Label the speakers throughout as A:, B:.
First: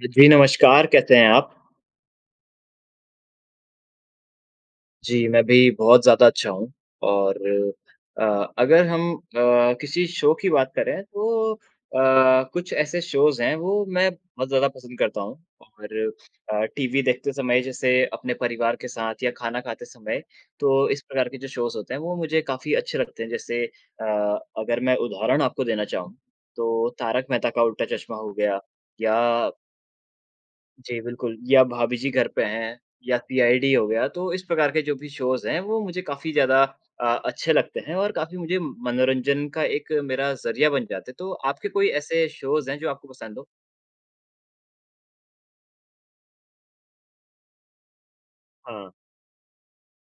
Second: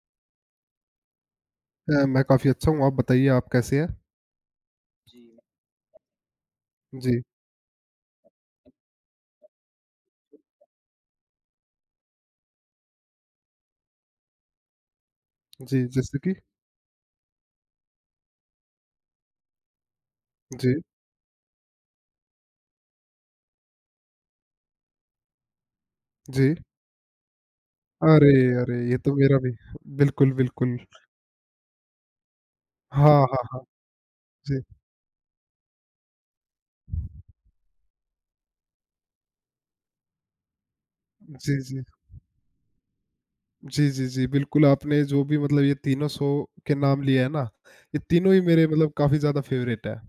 A: अ, जी, नमस्कार कैसे हैं आप?
B: अ, मैं काफ़ी अच्छा हूँ। आप बताइए आप कैसे हैं?
A: जी,
B: जी।
A: मैं भी बहुत ज़्यादा अच्छा हूँ
B: जी।
A: और अ, अगर हम अ, किसी शो की बात करें, तो अ, कुछ ऐसे शोज़ हैं वो मैं बहुत ज़्यादा पसंद करता हूँ
B: जी,
A: और
B: जैसे कि?
A: अ, टीवी देखते समय जैसे अपने परिवार के साथ या खाना खाते समय
B: जी।
A: तो इस प्रकार के जो शोज़ होते हैं, वो मुझे काफ़ी अच्छे लगते हैं। जैसे अ, अगर मैं उदाहरण आपको देना चाहूँ,
B: जी।
A: तो तारक मेहता का उल्टा चश्मा
B: अरे,
A: हो गया
B: अरे! ये तो
A: या
B: मेरा भी, बिल्कुल, बिल्कुल।
A: जी, बिल्कुल या भाभी जी घर पे हैं या
B: हाँ, हाँ, हाँ।
A: सीआईडी हो गया, तो इस
B: जी।
A: प्रकार के जो भी शोज़ हैं, वो मुझे काफ़ी ज़्यादा अ, अच्छे लगते हैं और काफ़ी मुझे मनोरंजन का एक मेरा ज़रिया बन जाते हैं। तो
B: जी,
A: आपके
B: जी।
A: कोई ऐसे शोज़ हैं, जो आपको पसंद हो?
B: जी, जी, जी, बिल्कुल आपने जो भी मतलब ये तीनों शो के नाम लिए हैं ना, ये तीनों ही मेरे मतलब
A: हाँ।
B: काफ़ी ज़्यादा फेवरेट हैं।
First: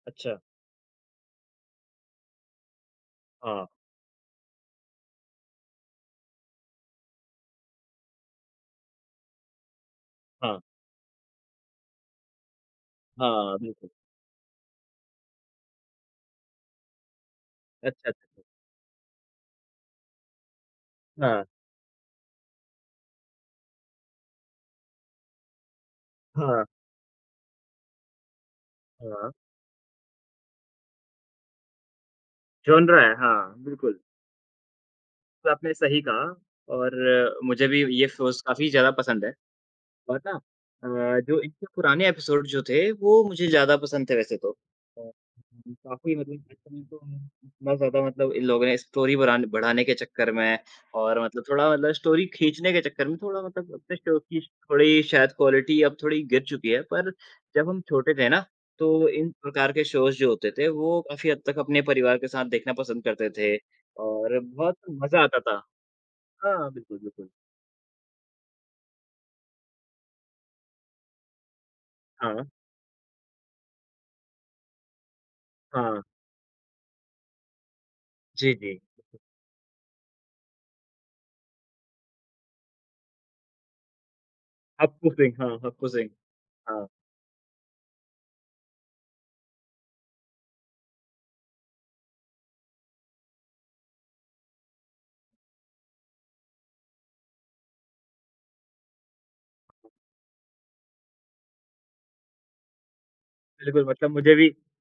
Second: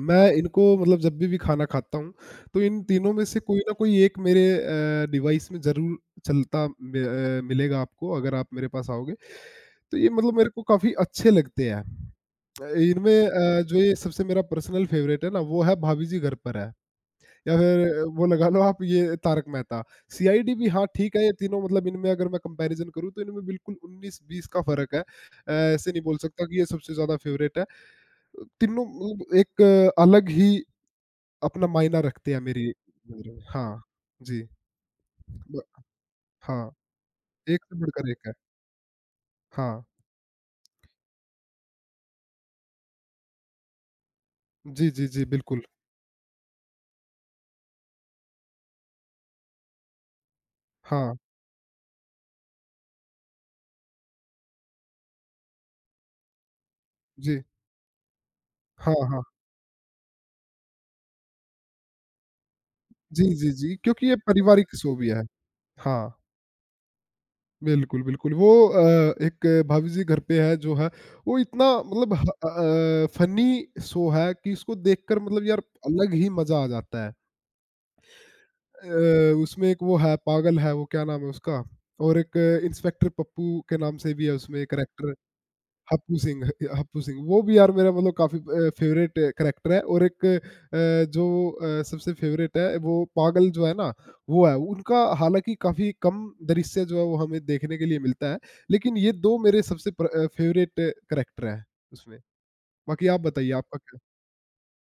B: मैं
A: अच्छा।
B: इनको मतलब जब भी खाना खाता हूँ, तो इन तीनों में से कोई
A: हाँ।
B: ना कोई एक मेरे अ, डिवाइस में ज़रूर चलता मे अ, मिलेगा आपको अगर आप मेरे पास आओगे, तो ये मतलब मेरे
A: हाँ।
B: को काफ़ी अच्छे लगते हैं। अ, इनमें
A: हाँ,
B: अ, जो
A: बिल्कुल।
B: ये सबसे मेरा पर्सनल फेवरेट है ना, वो है भाभी जी घर पर हैं या फिर
A: अच्छा,
B: वो
A: अच्छा।
B: लगा लो आप ये तारक मेहता, सीआईडी भी हाँ, ठीक है, ये
A: हाँ।
B: तीनों मतलब इनमें अगर मैं कंपैरिज़न करूँ तो इनमें बिल्कुल उन्नीस-बीस का फ़र्क है। अ, ऐसे नहीं बोल सकता कि
A: हाँ।
B: ये सबसे ज़्यादा फेवरेट है। अ, तीनों
A: हाँ।
B: मतलब एक अलग ही अपना मायना रखते हैं मेरी
A: जॉनरा है,
B: नज़र में
A: हाँ,
B: हाँ,
A: बिल्कुल।
B: जी।
A: तो
B: ब
A: आपने सही कहा
B: हाँ,
A: और
B: एक
A: मुझे
B: से
A: भी ये
B: बढ़कर एक है।
A: शोज़ काफ़ी ज़्यादा पसंद है
B: हाँ।
A: और ना अ, जो इनके पुराने एपिसोड जो थे वो मुझे ज़्यादा पसंद थे वैसे तो
B: जी,
A: अ,
B: जी, जी, बिल्कुल।
A: काफ़ी मतलब जैसे हम इनको इतना ज़्यादा मतलब इन लोगों ने स्टोरी बरान बढ़ाने के चक्कर में
B: हाँ।
A: और मतलब थोड़ा मतलब स्टोरी खींचने के चक्कर में थोड़ा मतलब अपने शो की थोड़ी शायद क्वालिटी अब थोड़ी गिर चुकी है। पर
B: जी।
A: जब हम छोटे थे ना,
B: हाँ,
A: तो
B: हाँ।
A: इन प्रकार के शोज़ जो होते थे, वो काफ़ी हद तक अपने परिवार के साथ देखना पसंद
B: जी,
A: करते
B: जी,
A: थे
B: जी क्योंकि ये
A: और
B: पारिवारिक
A: बहुत
B: शो भी है।
A: मज़ा आता था।
B: हाँ।
A: हाँ, बिल्कुल, बिल्कुल।
B: बिल्कुल, बिल्कुल वो अ, एक भाभी जी घर पे हैं जो है, वो इतना मतलब ह
A: हाँ।
B: अ अ, फनी शो है, कि उसको देखकर मतलब यार
A: हाँ।
B: अलग ही मज़ा आ जाता है।
A: जी, जी।
B: अ, उसमें एक वो है, पागल है वो क्या नाम है उसका? और एक इंस्पेक्टर पप्पू के नाम से भी है उसमें
A: हप्पू
B: कैरेक्टर
A: सिंह हाँ, हप्पू सिंह।
B: हप्पू सिंह, ह
A: हाँ।
B: हप्पू सिंह वो भी यार मेरा मतलब काफ़ी अ, फेवरेट कैरेक्टर है और एक अ, जो अ, सबसे फेवरेट है, वो पागल जो है ना वो है, उनका हालाँकि काफ़ी कम दृश्य जो है, वो हमें देखने के लिए मिलता है। लेकिन ये 2 मेरे सबसे प्र फेवरेट कैरेक्टर हैं उसमें। बाकी आप बताइए आपका
A: बिल्कुल
B: क्या?
A: मतलब मुझे भी हुँ।